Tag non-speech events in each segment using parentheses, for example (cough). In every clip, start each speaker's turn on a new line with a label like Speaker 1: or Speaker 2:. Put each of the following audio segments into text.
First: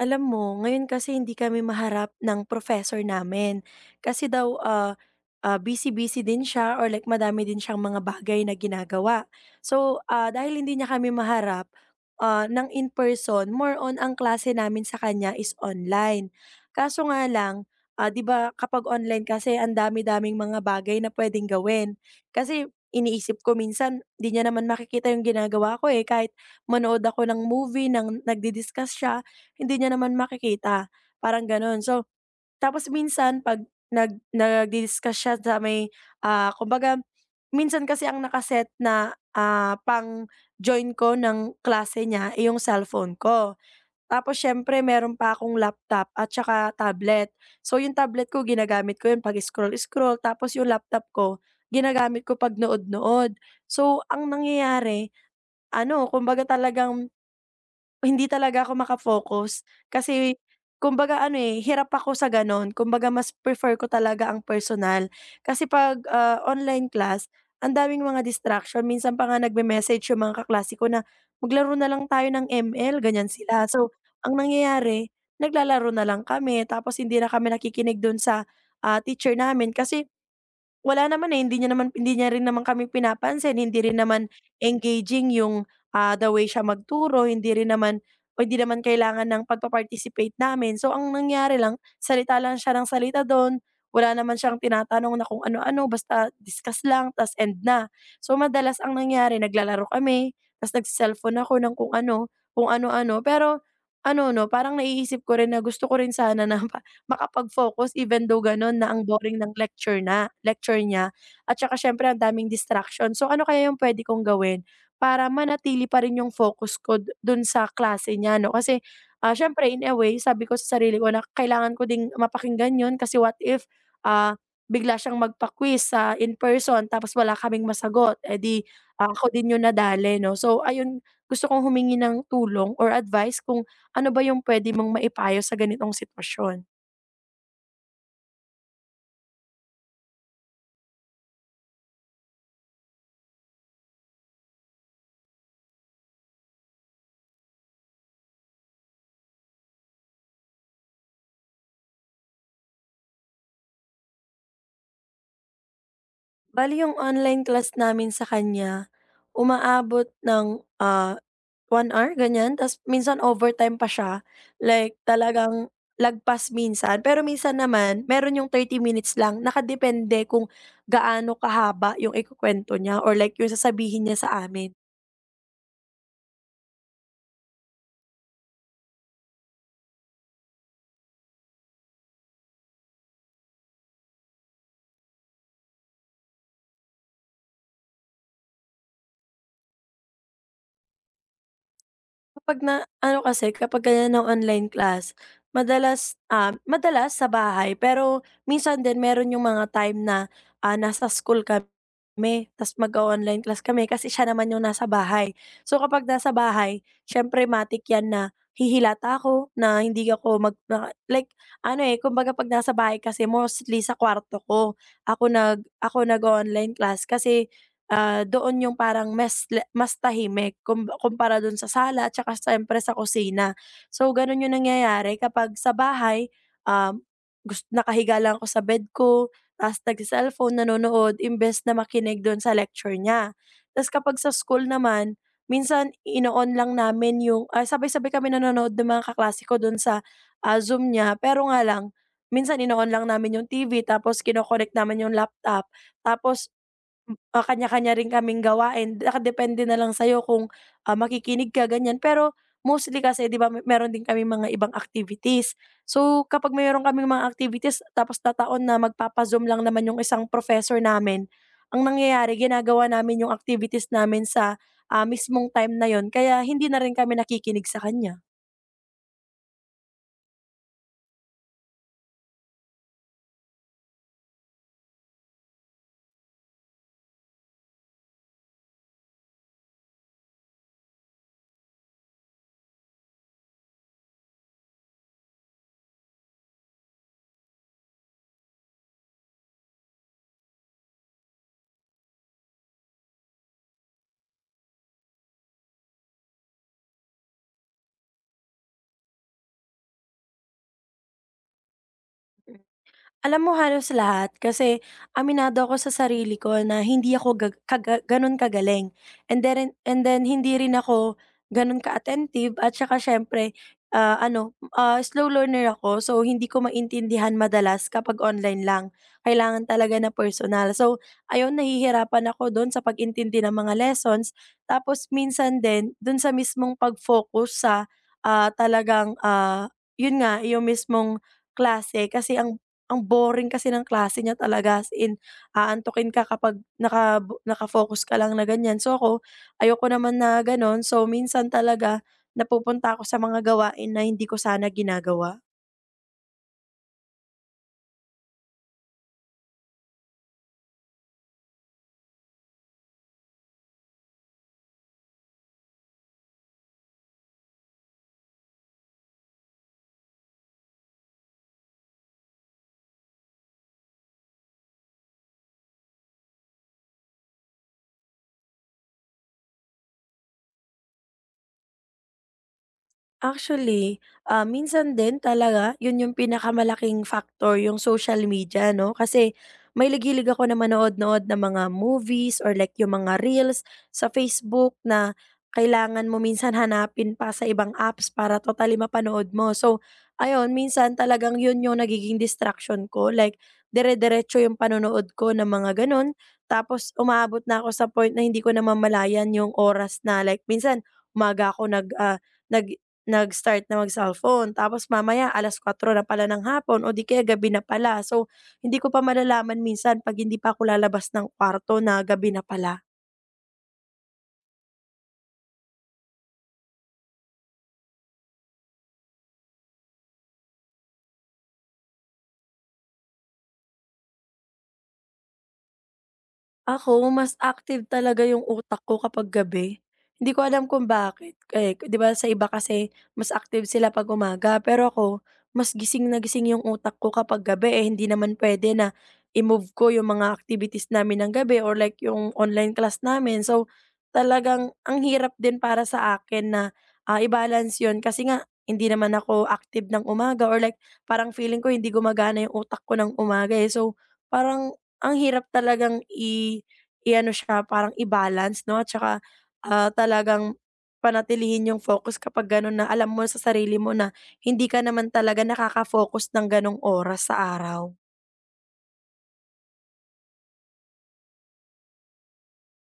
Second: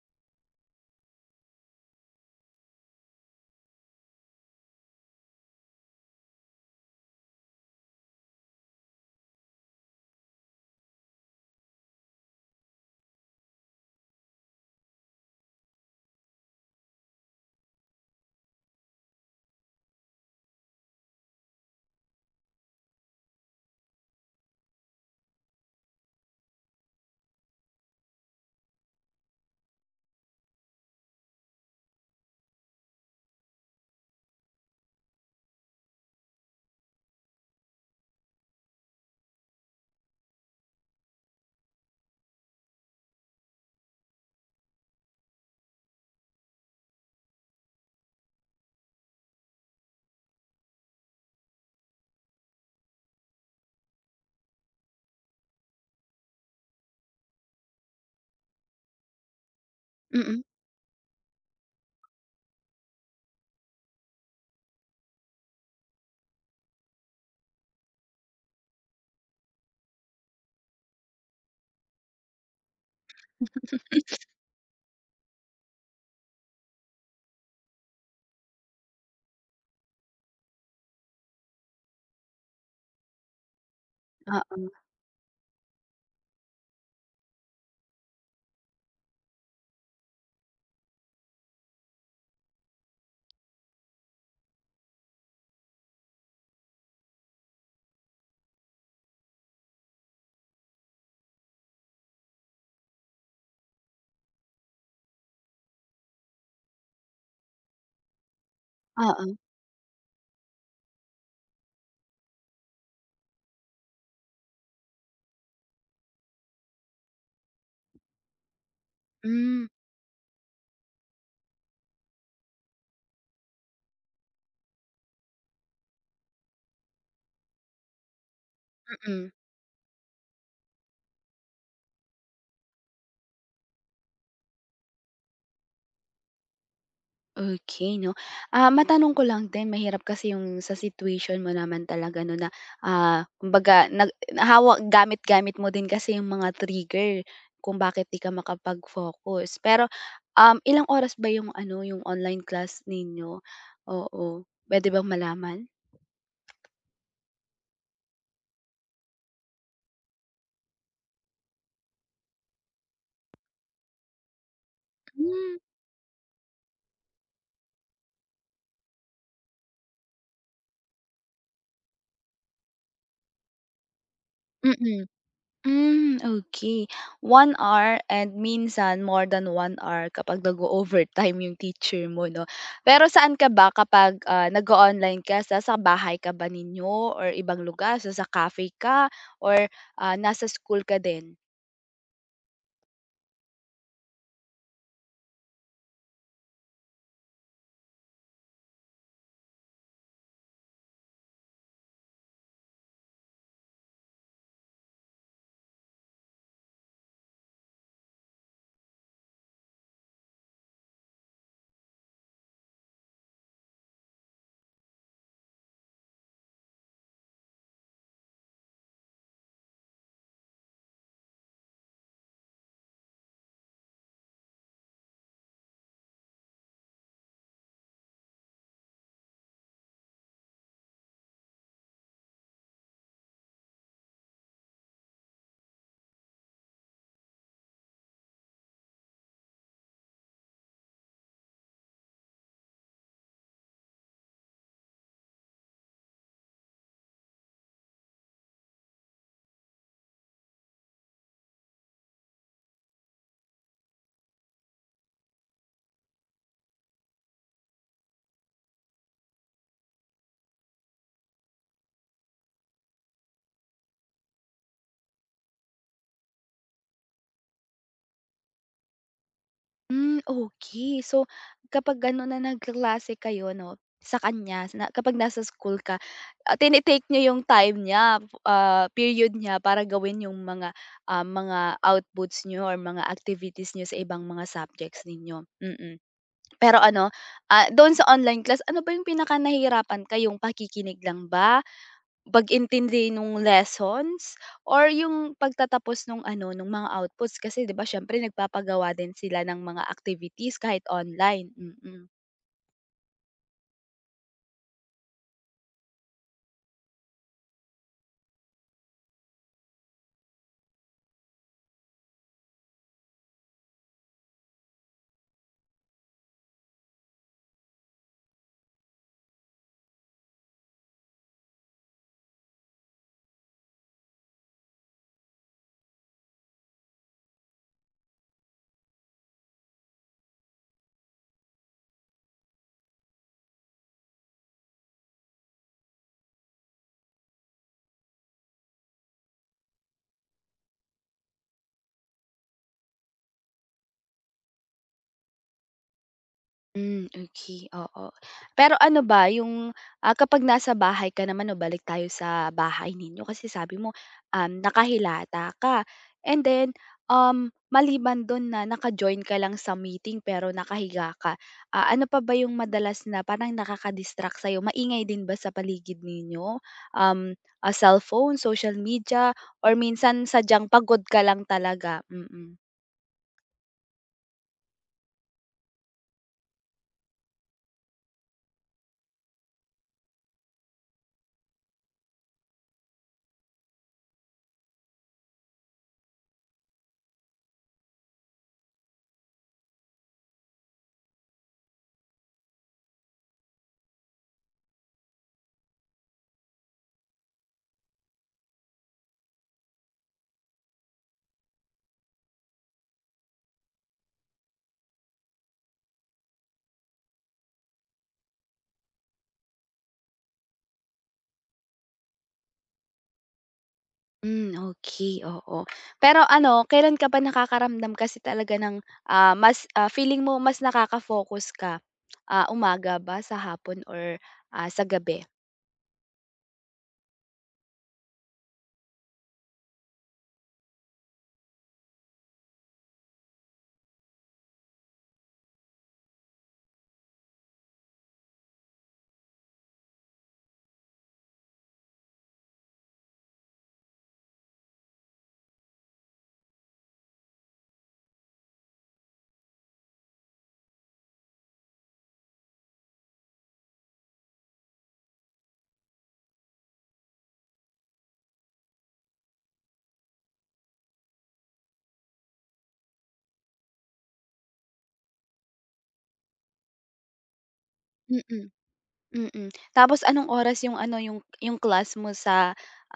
Speaker 1: Alam mo, ngayon kasi hindi kami maharap ng professor namin. Kasi daw, busy-busy din siya or like madami din siyang mga bagay na ginagawa. So, dahil hindi niya kami maharap ng in-person, more on ang klase namin sa kanya is online. Kaso nga lang, 'di ba kapag online kasi ang dami-daming mga bagay na pwedeng gawin. Kasi iniisip ko minsan, di niya naman makikita yung ginagawa ko eh. Kahit manood ako ng movie, nang nagdi-discuss siya, hindi niya naman makikita, parang gano'n. So, tapos minsan 'pag nag nag discuss siya sa may, kumbaga minsan kasi ang nakaset na, pang-join ko ng klase niya, eh, yung cellphone ko. Tapos siyempre meron pa akong laptop at saka tablet. So, yung tablet ko ginagamit ko yun 'pag scroll-scroll, tapos yung laptop ko ginagamit ko 'pag nood-nood. So, ang nangyayari ano, kumbaga talagang hindi talaga ako maka-focus kasi
Speaker 2: Mm,
Speaker 1: kumbaga ano, eh, hirap ako sa gano'n. Kumbaga mas prefer ko talaga ang personal. Kasi 'pag, online class, ang daming mga distraction. Minsan pa nga nagme-message yung mga kaklase ko na, "Maglaro na lang tayo ng ML," ganyan sila. So, ang nangyayari, naglalaro na lang kami tapos hindi na kami nakikinig do'n sa, teacher namin kasi wala naman, eh, hindi niya rin naman kami pinapansin, hindi rin naman
Speaker 2: oo,
Speaker 1: engaging yung the way siya magturo hindi rin naman o hindi naman kailangan ng pagpa-participate namin. So ang nangyari lang, salita lang siya ng salita dun, wala naman siyang tinatanong na kung ano-ano, basta discuss lang tas end na. So madalas ang nangyari naglalaro kami, tas nagse-cellphone ako ng kung ano, kung ano-ano. Pero ano 'no, parang naiisip ko rin na gusto ko rin sana na (laughs) pa makapag-focus even though ganun na ang
Speaker 2: oo.
Speaker 1: boring ng lecture na lecture niya at saka siyempre ang daming distraction. So ano kaya yung pwede kong gawin? Para manatili pa rin yung focus ko dun sa klase niya 'no, kasi,
Speaker 2: Hmm,
Speaker 1: siyempre in a way sabi ko sa sarili ko na kailangan ko ding mapakinggan yun kasi what if, ah, bigla siyang magpa-quiz sa in person tapos wala kaming masagot, eh, di, ako
Speaker 2: mm,
Speaker 1: din yung nadali 'no. So ayun, gusto kong humingi ng tulong or advice kung ano ba yung pwede mong maipayo sa ganitong sitwasyon.
Speaker 2: okey 'no. Matanong ko lang din mahirap kasi yung sa situation mo naman talaga 'no na, kumbaga hawak gamit-gamit mo din kasi yung mga trigger kung bakit 'di ka makapag-focus. Pero, ilang oras ba yung ano, yung online class ninyo? Oo, puwede bang malaman?
Speaker 1: Bale yung online class namin sa kanya, umaabot ng, 1 hour ganyan ta's minsan overtime pa siya, like
Speaker 2: Hmm,
Speaker 1: talagang lagpas minsan. Pero minsan naman meron yung 30 minutes lang nakadepende kung gaano kahaba yung ikukuwento niya or like yung sasabihin niya sa amin.
Speaker 2: mm. Hmm, okay. 1 hour and minsan more than 1 hour kapag nag overtime yung teacher mo 'no. Pero saan ka ba kapag, nag online ka, Sa bahay ka ba ninyo or ibang lugar, sa cafe ka or, nasa school ka din?
Speaker 1: Kapag na ano kasi kapag ganyan na online class, madalas sa bahay pero minsan din meron yung mga time na, nasa school kami ta's mag online class kami kasi siya naman yung nasa bahay. So, kapag nasa bahay siyempre matik 'yan na hihilata ako, na hindi ako mag na like ano, eh, kumbaga 'pag nasa bahay kasi mostly sa kwarto ko, ako nag online class kasi doon yung parang mas tahimik kumpara dun sa sala at saka siyempre sa kusina. So, ganun yung nangyayari kapag sa bahay, um, gus nakahiga lang ako sa bed ko ta's nagse-cellphone, nanonood imbes na makinig dun sa lecture niya. Tapos kapag sa school naman, minsan ino-on lang namin yung sabay-sabay kami nanonood ng mga kaklase ko dun sa, Zoom niya pero nga lang minsan ino-on lang namin yung TV tapos kino-connect namin yung laptop tapos kanya-kanya rin kaming gawain. Nakadepende na lang sa'yo kung, makikinig ka, ganyan. Pero mostly kasi 'di ba meron din kami mga ibang activities. So, kapag meron kaming mga activities tapos tataon na magpapazoom lang naman yung isang professor namin, ang nangyayari ginagawa namin yung activities namin sa, mismong time na yun kaya hindi na rin kami nakikinig sa kanya.
Speaker 2: Hmm, okay. So, kapag ano na nagkaklase kayo 'no, sa kanya na kapag nasa school ka, tini-take niyo yung time niya, period niya para gawin yung mga outputs niyo or mga activities niyo sa ibang mga subjects ninyo, mm. Pero ano, doon sa online class, ano ba yung pinakanahihirapan ka, yung pakikinig lang ba pag-intindi nung lessons or yung pagtatapos nung ano, nung mga outputs kasi 'di ba siyempre nagpapagawa din sila ng mga activities kahit online, mm.
Speaker 1: Alam mo halos lahat kasi aminado ako sa sarili ko na hindi ako ga kaga gano'n kagaling and then hindi rin ako gano'n ka-attentive at saka siyempre, ano, slow learner ako so hindi ko maintindihan madalas kapag online lang. Kailangan talaga na personal. So ayun, nahihirapan ako do'n sa pag-intindi ng mga lessons tapos minsan din do'n sa mismong pag-focus sa, talagang, 'yun nga, yung mismong klase kasi ang boring kasi ng klase niya talaga as in aantukin ka kapag naka-focus ka lang na ganyan. So, ako ayoko naman na gano'n. So, minsan talaga napupunta ako sa mga gawain na hindi ko sana ginagawa.
Speaker 2: Hmm, okay, oo. Pero ano ba yung, kapag nasa bahay ka naman o balik tayo sa bahay ninyo kasi sabi mo, nakahilata ka and then, maliban dun na naka-join ka lang sa meeting pero nakahiga ka, ano pa ba yung madalas na parang nakaka-distract sa'yo? Maingay din ba sa paligid ninyo? Cellphone, social media or minsan sadyang pagod ka lang talaga? Mm.
Speaker 1: Actually, minsan din talaga 'yun yung pinakamalaking factor yung social media 'no, kasi mahilig-hilig ako na manood-nood ng mga movies or like yung mga reels sa Facebook na kailangan mo minsan hanapin pa sa ibang apps para totally mapanood mo. So ayun, minsan talagang 'yun yung nagiging distraction ko like dire-diretso yung panonood ko ng mga gano'n, tapos umaabot na ako sa point na hindi ko namamalayan yung oras na like minsan umaga ako nag nag-start na mag-cellphone tapos mamaya 4:00 na pala ng hapon o di kaya gabi na pala. So, hindi ko pa malalaman minsan 'pag hindi pa ako lalabas ng kwarto na gabi na pala.
Speaker 2: Hmm, okey, oo. Pero ano, kailan ka ba nakakaramdam kasi talaga ng, mas, feeling mo mas nakaka-focus ka? Umaga ba, sa hapon or, sa gabi?
Speaker 1: Ako, mas active talaga yung utak ko kapag gabi. Hindi ko alam kung bakit. Eh, 'di ba sa iba kasi mas active sila 'pag umaga, pero ako mas gising na gising yung utak ko kapag gabi, eh, hindi naman pwede na i-move ko yung mga activities namin ng gabi or like yung online class namin. So, talagang ang hirap din para sa akin na, i-balance yun kasi nga hindi naman ako active ng umaga or like parang feeling ko hindi gumagana yung utak ko ng umaga, eh. So, parang ang hirap talagang i-ano siya parang i-balance 'no, at saka, talagang panatilihin yung focus kapag gano'n na alam mo sa sarili mo na hindi ka naman talaga nakaka-focus ng gano'ng oras sa araw.
Speaker 2: Mm, mm. Tapos anong oras yung ano, yung class mo sa,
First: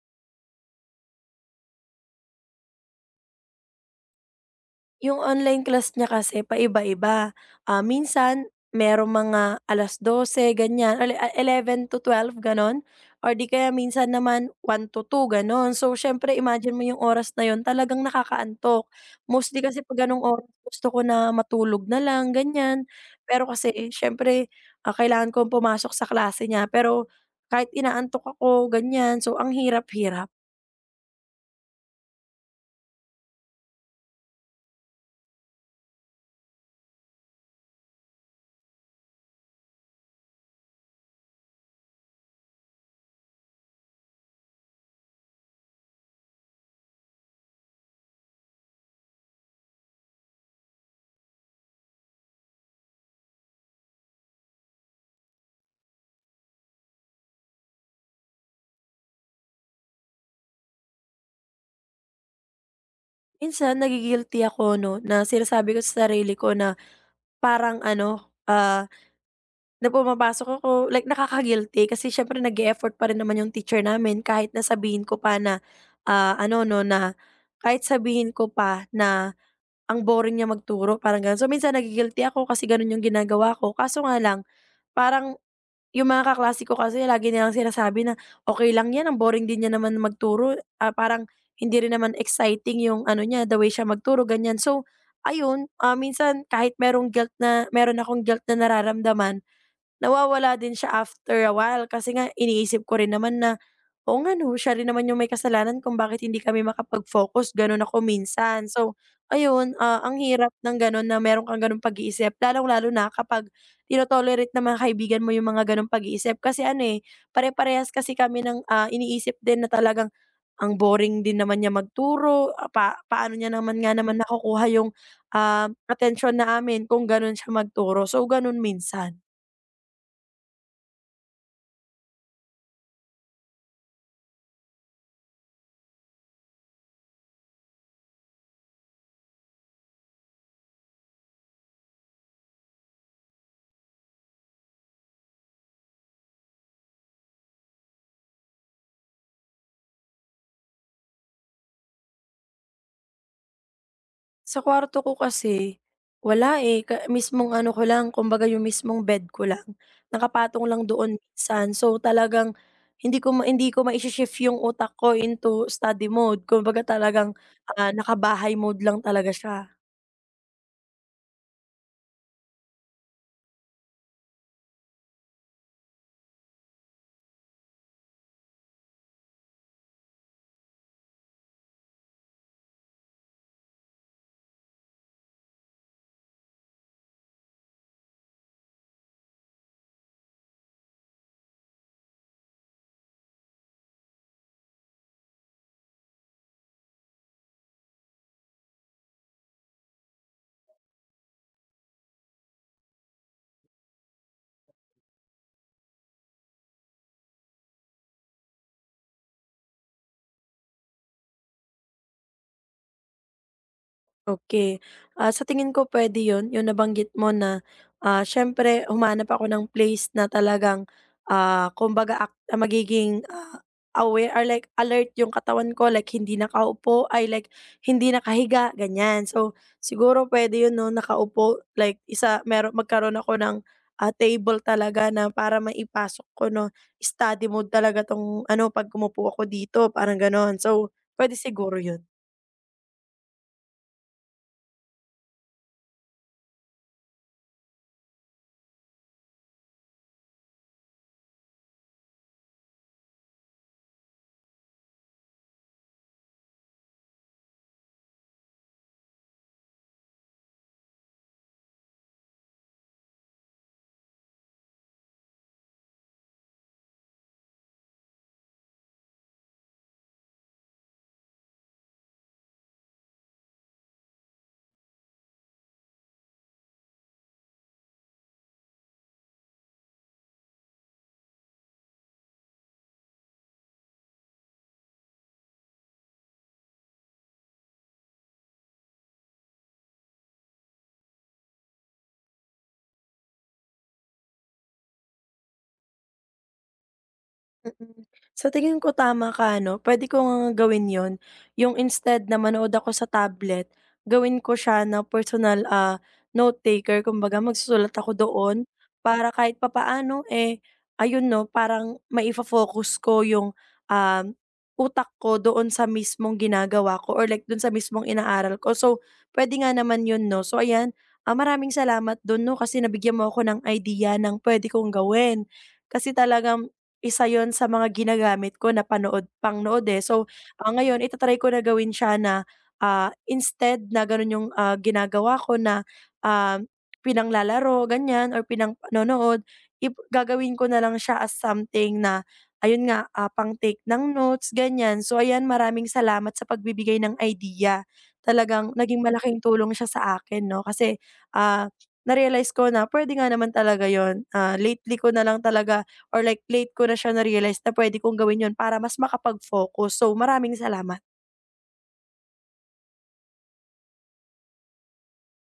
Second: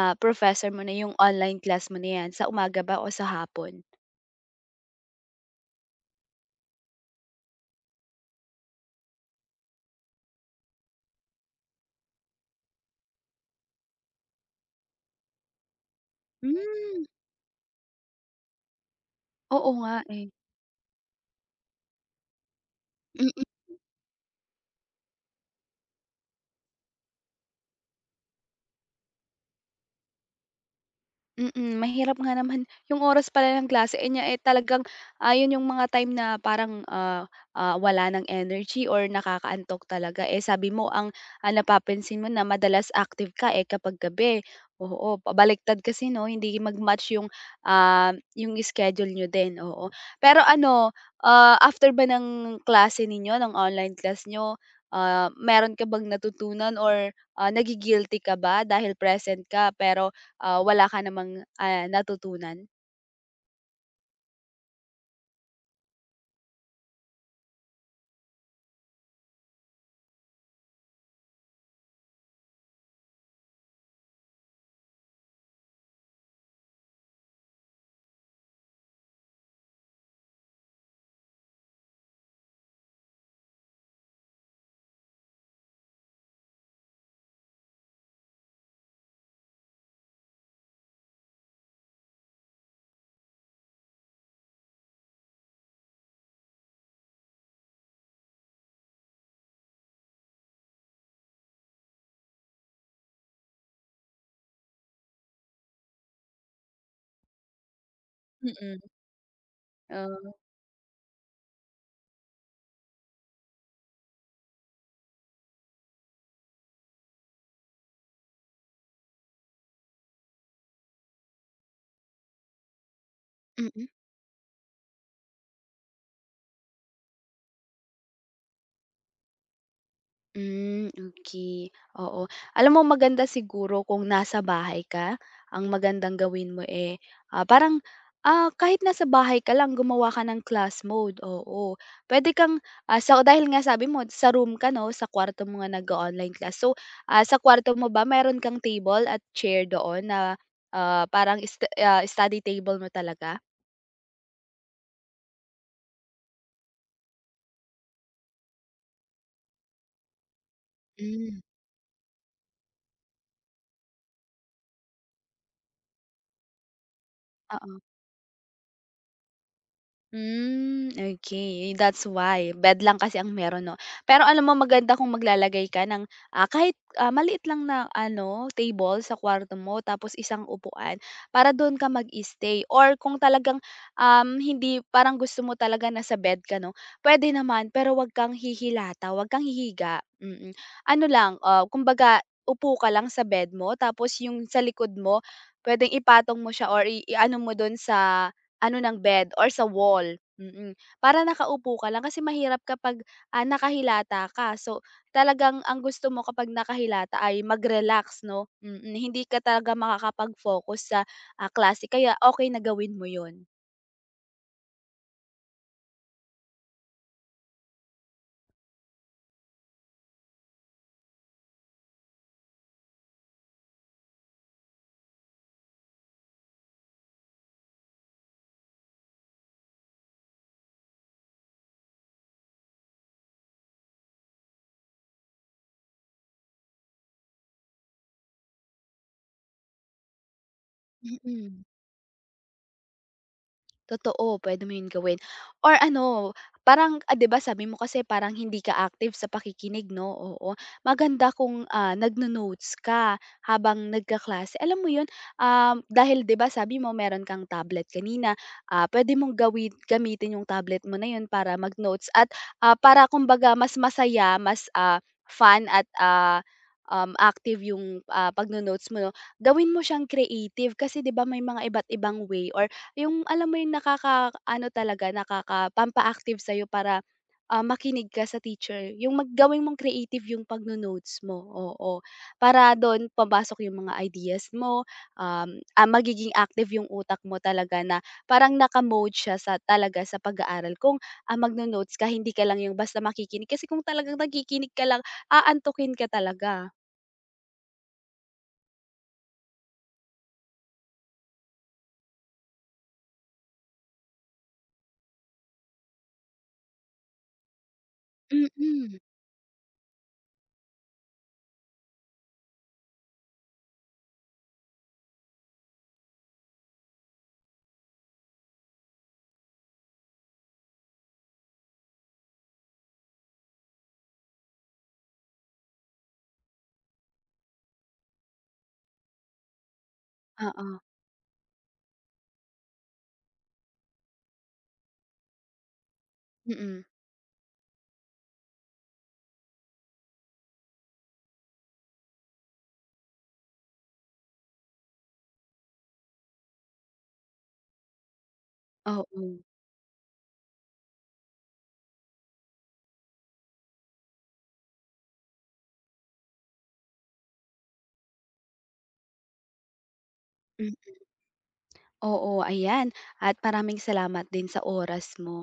Speaker 2: professor mo na yung online class mo na 'yan, sa umaga ba o sa hapon?
Speaker 1: Yung online class niya kasi paiba-iba. Minsan merong mga 12:00 ganyan, 11:00 to 12:00 gano'n or 'di kaya minsan naman one to two gano'n. So, siyempre imagine mo yung
Speaker 2: Hmm,
Speaker 1: oras na yon talagang nakakaantok. Mostly
Speaker 2: oo
Speaker 1: kasi
Speaker 2: nga,
Speaker 1: 'pag gano'ng
Speaker 2: eh.
Speaker 1: oras gusto ko na matulog na lang ganyan.
Speaker 2: Mm.
Speaker 1: Pero kasi siyempre, kailangan kong pumasok sa klase niya pero kahit inaantok ako ganyan, so ang hirap-hirap.
Speaker 2: Mahirap nga naman yung oras pala ng klase eh, niya, eh, talagang, yung mga time na parang, wala ng energy or nakakaantok talaga. Eh, sabi mo ang, napapansin mo na madalas active ka, eh, kapag gabi. Oo, baliktad kasi 'no, hindi mag-match yung schedule niyo din, oo. Pero ano, after ba ng klase ninyo, ng online class niyo, meron ka bang natutunan or, nagi-guilty ka ba dahil present ka pero wala ka namang, natutunan?
Speaker 1: Minsan nagi-guilty ako 'no na sinasabi ko sa sarili ko na parang ano, na pumapasok ako like nakaka-guilty kasi siyempre nag effort pa rin naman yung teacher namin kahit na sabihin ko pa na, ano 'no, na kahit sabihin ko pa na ang boring niya magturo parang gano'n. So minsan nagigilty ako kasi ganun yung ginagawa ko kaso nga lang parang yung mga kaklase ko kasi lagi nilang sinasabi na, "Okey lang 'yan, ang boring din niya naman magturo, parang hindi rin naman exciting yung ano niya, the way siya magturo," ganyan. So ayun, minsan kahit meron akong guilt na nararamdaman, nawawala din siya after a while kasi nga iniisip ko rin naman na, "Oo nga 'no, siya rin naman yung may kasalanan kung bakit hindi kami makapag-focus." Gano'n ako minsan.
Speaker 2: Mm.
Speaker 1: So, ayun, ang
Speaker 2: Oo,
Speaker 1: hirap ng gano'n na meron kang gano'ng pag-iisip lalong-lalo na kapag tino-tolerate ng mga kaibigan mo yung mga gano'ng pag-iisip. Kasi ano, eh, pare-parehas kasi kami ng, iniisip din na talagang ang boring din naman niya magturo, ah, pa paano niya naman
Speaker 2: mm.
Speaker 1: nga naman nakukuha yung, attention na amin kung gano'n siya magturo. So, gano'n minsan.
Speaker 2: Hmm, okey, oo. Alam mo maganda siguro kung nasa bahay ka, ang magandang gawin mo, eh, parang, kahit nasa bahay ka lang gumawa ka ng class mode, oo. Puwede kang, sa dahil nga sabi mo sa room ka 'no, sa kwarto mo nga nag-o-online class. So, sa kwarto mo ba meron kang table at chair doon na, parang study table mo talaga?
Speaker 1: Sa kwarto ko kasi, wala, eh, mismong ano ko lang, kumbaga yung mismong bed ko lang, nakapatong lang doon
Speaker 2: Hmm,
Speaker 1: minsan. So, talagang hindi ko mai-shi-shift yung utak ko into study mode, kumbaga talagang,
Speaker 2: oo.
Speaker 1: nakabahay mode lang talaga siya.
Speaker 2: Hmm, okay. That's why. Bed lang kasi ang meron 'no. Pero alam mo maganda kung maglalagay ka ng, kahit, maliit lang na ano, table sa kwarto mo tapos isang upuan para doon ka mag-stay or kung talagang, hindi parang gusto mo talaga na sa bed ka 'no, puwede naman pero 'wag kang hihilata, 'wag kang hihiga, mm. Mm. Ano lang, kumbaga upo ka lang sa bed mo tapos yung sa likod mo puwedeng ipatong mo siya or i-ano mo doon sa ano ng bed or sa wall, mm. Mm. Para nakaupo ka lang kasi mahirap kapag, nakahilata ka. So, talagang ang gusto mo kapag nakahilata ay mag-relax 'no, mm. Mm. Hindi ka talaga makakapag-focus sa, klase kaya okey na gawin mo 'yun,
Speaker 1: Okay. Sa tingin ko puwede 'yun, 'yung nabanggit mo na, siyempre humanap ako ng place na talagang, kumbaga magiging, aware or like alert 'yung katawan ko, like hindi nakaupo, ay like hindi nakahiga, ganyan. So, siguro pwede 'yun 'no, nakaupo, like isa mero magkaroon ako ng, table talaga na para maipasok ko 'no, study mode talaga 'tong ano 'pag kumupo ako dito, parang gano'n. So,
Speaker 2: mm.
Speaker 1: pwede
Speaker 2: Mm.
Speaker 1: siguro 'yun.
Speaker 2: Totoo, pwede mo 'yun gawin or ano, parang, 'di ba sabi mo kasi parang hindi ka active sa pakikinig 'no, oo. Maganda kung, nagno-notes ka habang nagkaklase. Alam mo 'yun, dahil 'di ba sabi mo meron kang tablet kanina, puwede mong gawin gamitin yung tablet mo na 'yun para mag-notes at, para kumbaga mas masaya, mas, fun at, active yung, pagno-notes mo 'no, gawin mo siyang creative kasi 'di ba may mga iba't ibang way or yung alam mo yung nakaka ano talaga, nakaka pampaactive sa'yo para, makinig ka sa teacher. Yung mong creative yung pagno-notes mo, oo. Para dun papasok yung mga ideas mo, magiging active yung utak mo talaga na parang naka-mode siya sa talaga sa pag-aaral. Kung, magno-notes ka hindi ka lang yung basta makikinig kasi kung talagang nakikinig ka lang aantukin ka talaga.
Speaker 1: Mm. Sa tingin ko tama ka 'no, puwede ko ngang gawin yon, yung instead na manood ako sa tablet, gawin ko siya na personal, note taker kumbaga magsusulat ako doon
Speaker 2: Mm,
Speaker 1: para kahit papaano, eh, ayun 'no parang maifa-focus ko yung, um, utak ko doon sa mismong ginagawa ko or like dun sa mismong inaaral ko. So, pwede nga naman 'yun 'no. So ayan, maraming salamat dun 'no kasi nabigyan mo ako ng idea ng puwede kong gawin. Kasi talagang isa 'yun sa mga ginagamit ko na panood pangnood, eh. So,
Speaker 2: oo.
Speaker 1: ngayon ita ko na gawin siya na, instead na gano'n 'yung, ginagawa ko na, um,
Speaker 2: Mm,
Speaker 1: pinanglalaro ganyan or pinangpanonood, gagawin ko na lang siya as something na ayun nga, pang-take ng notes ganyan. So, ayan maraming salamat sa pagbibigay ng idea. Talagang naging
Speaker 2: oo.
Speaker 1: malaking tulong siya sa akin 'no, kasi, ah, na-realize ko na pwede nga naman talaga yon. Lately ko na lang talaga or like late ko na siya na-realize na puwede kong gawin yun para mas makapag-focus. So, maraming
Speaker 2: Hmm.
Speaker 1: salamat.
Speaker 2: Oo, ayan. At maraming salamat din sa oras mo.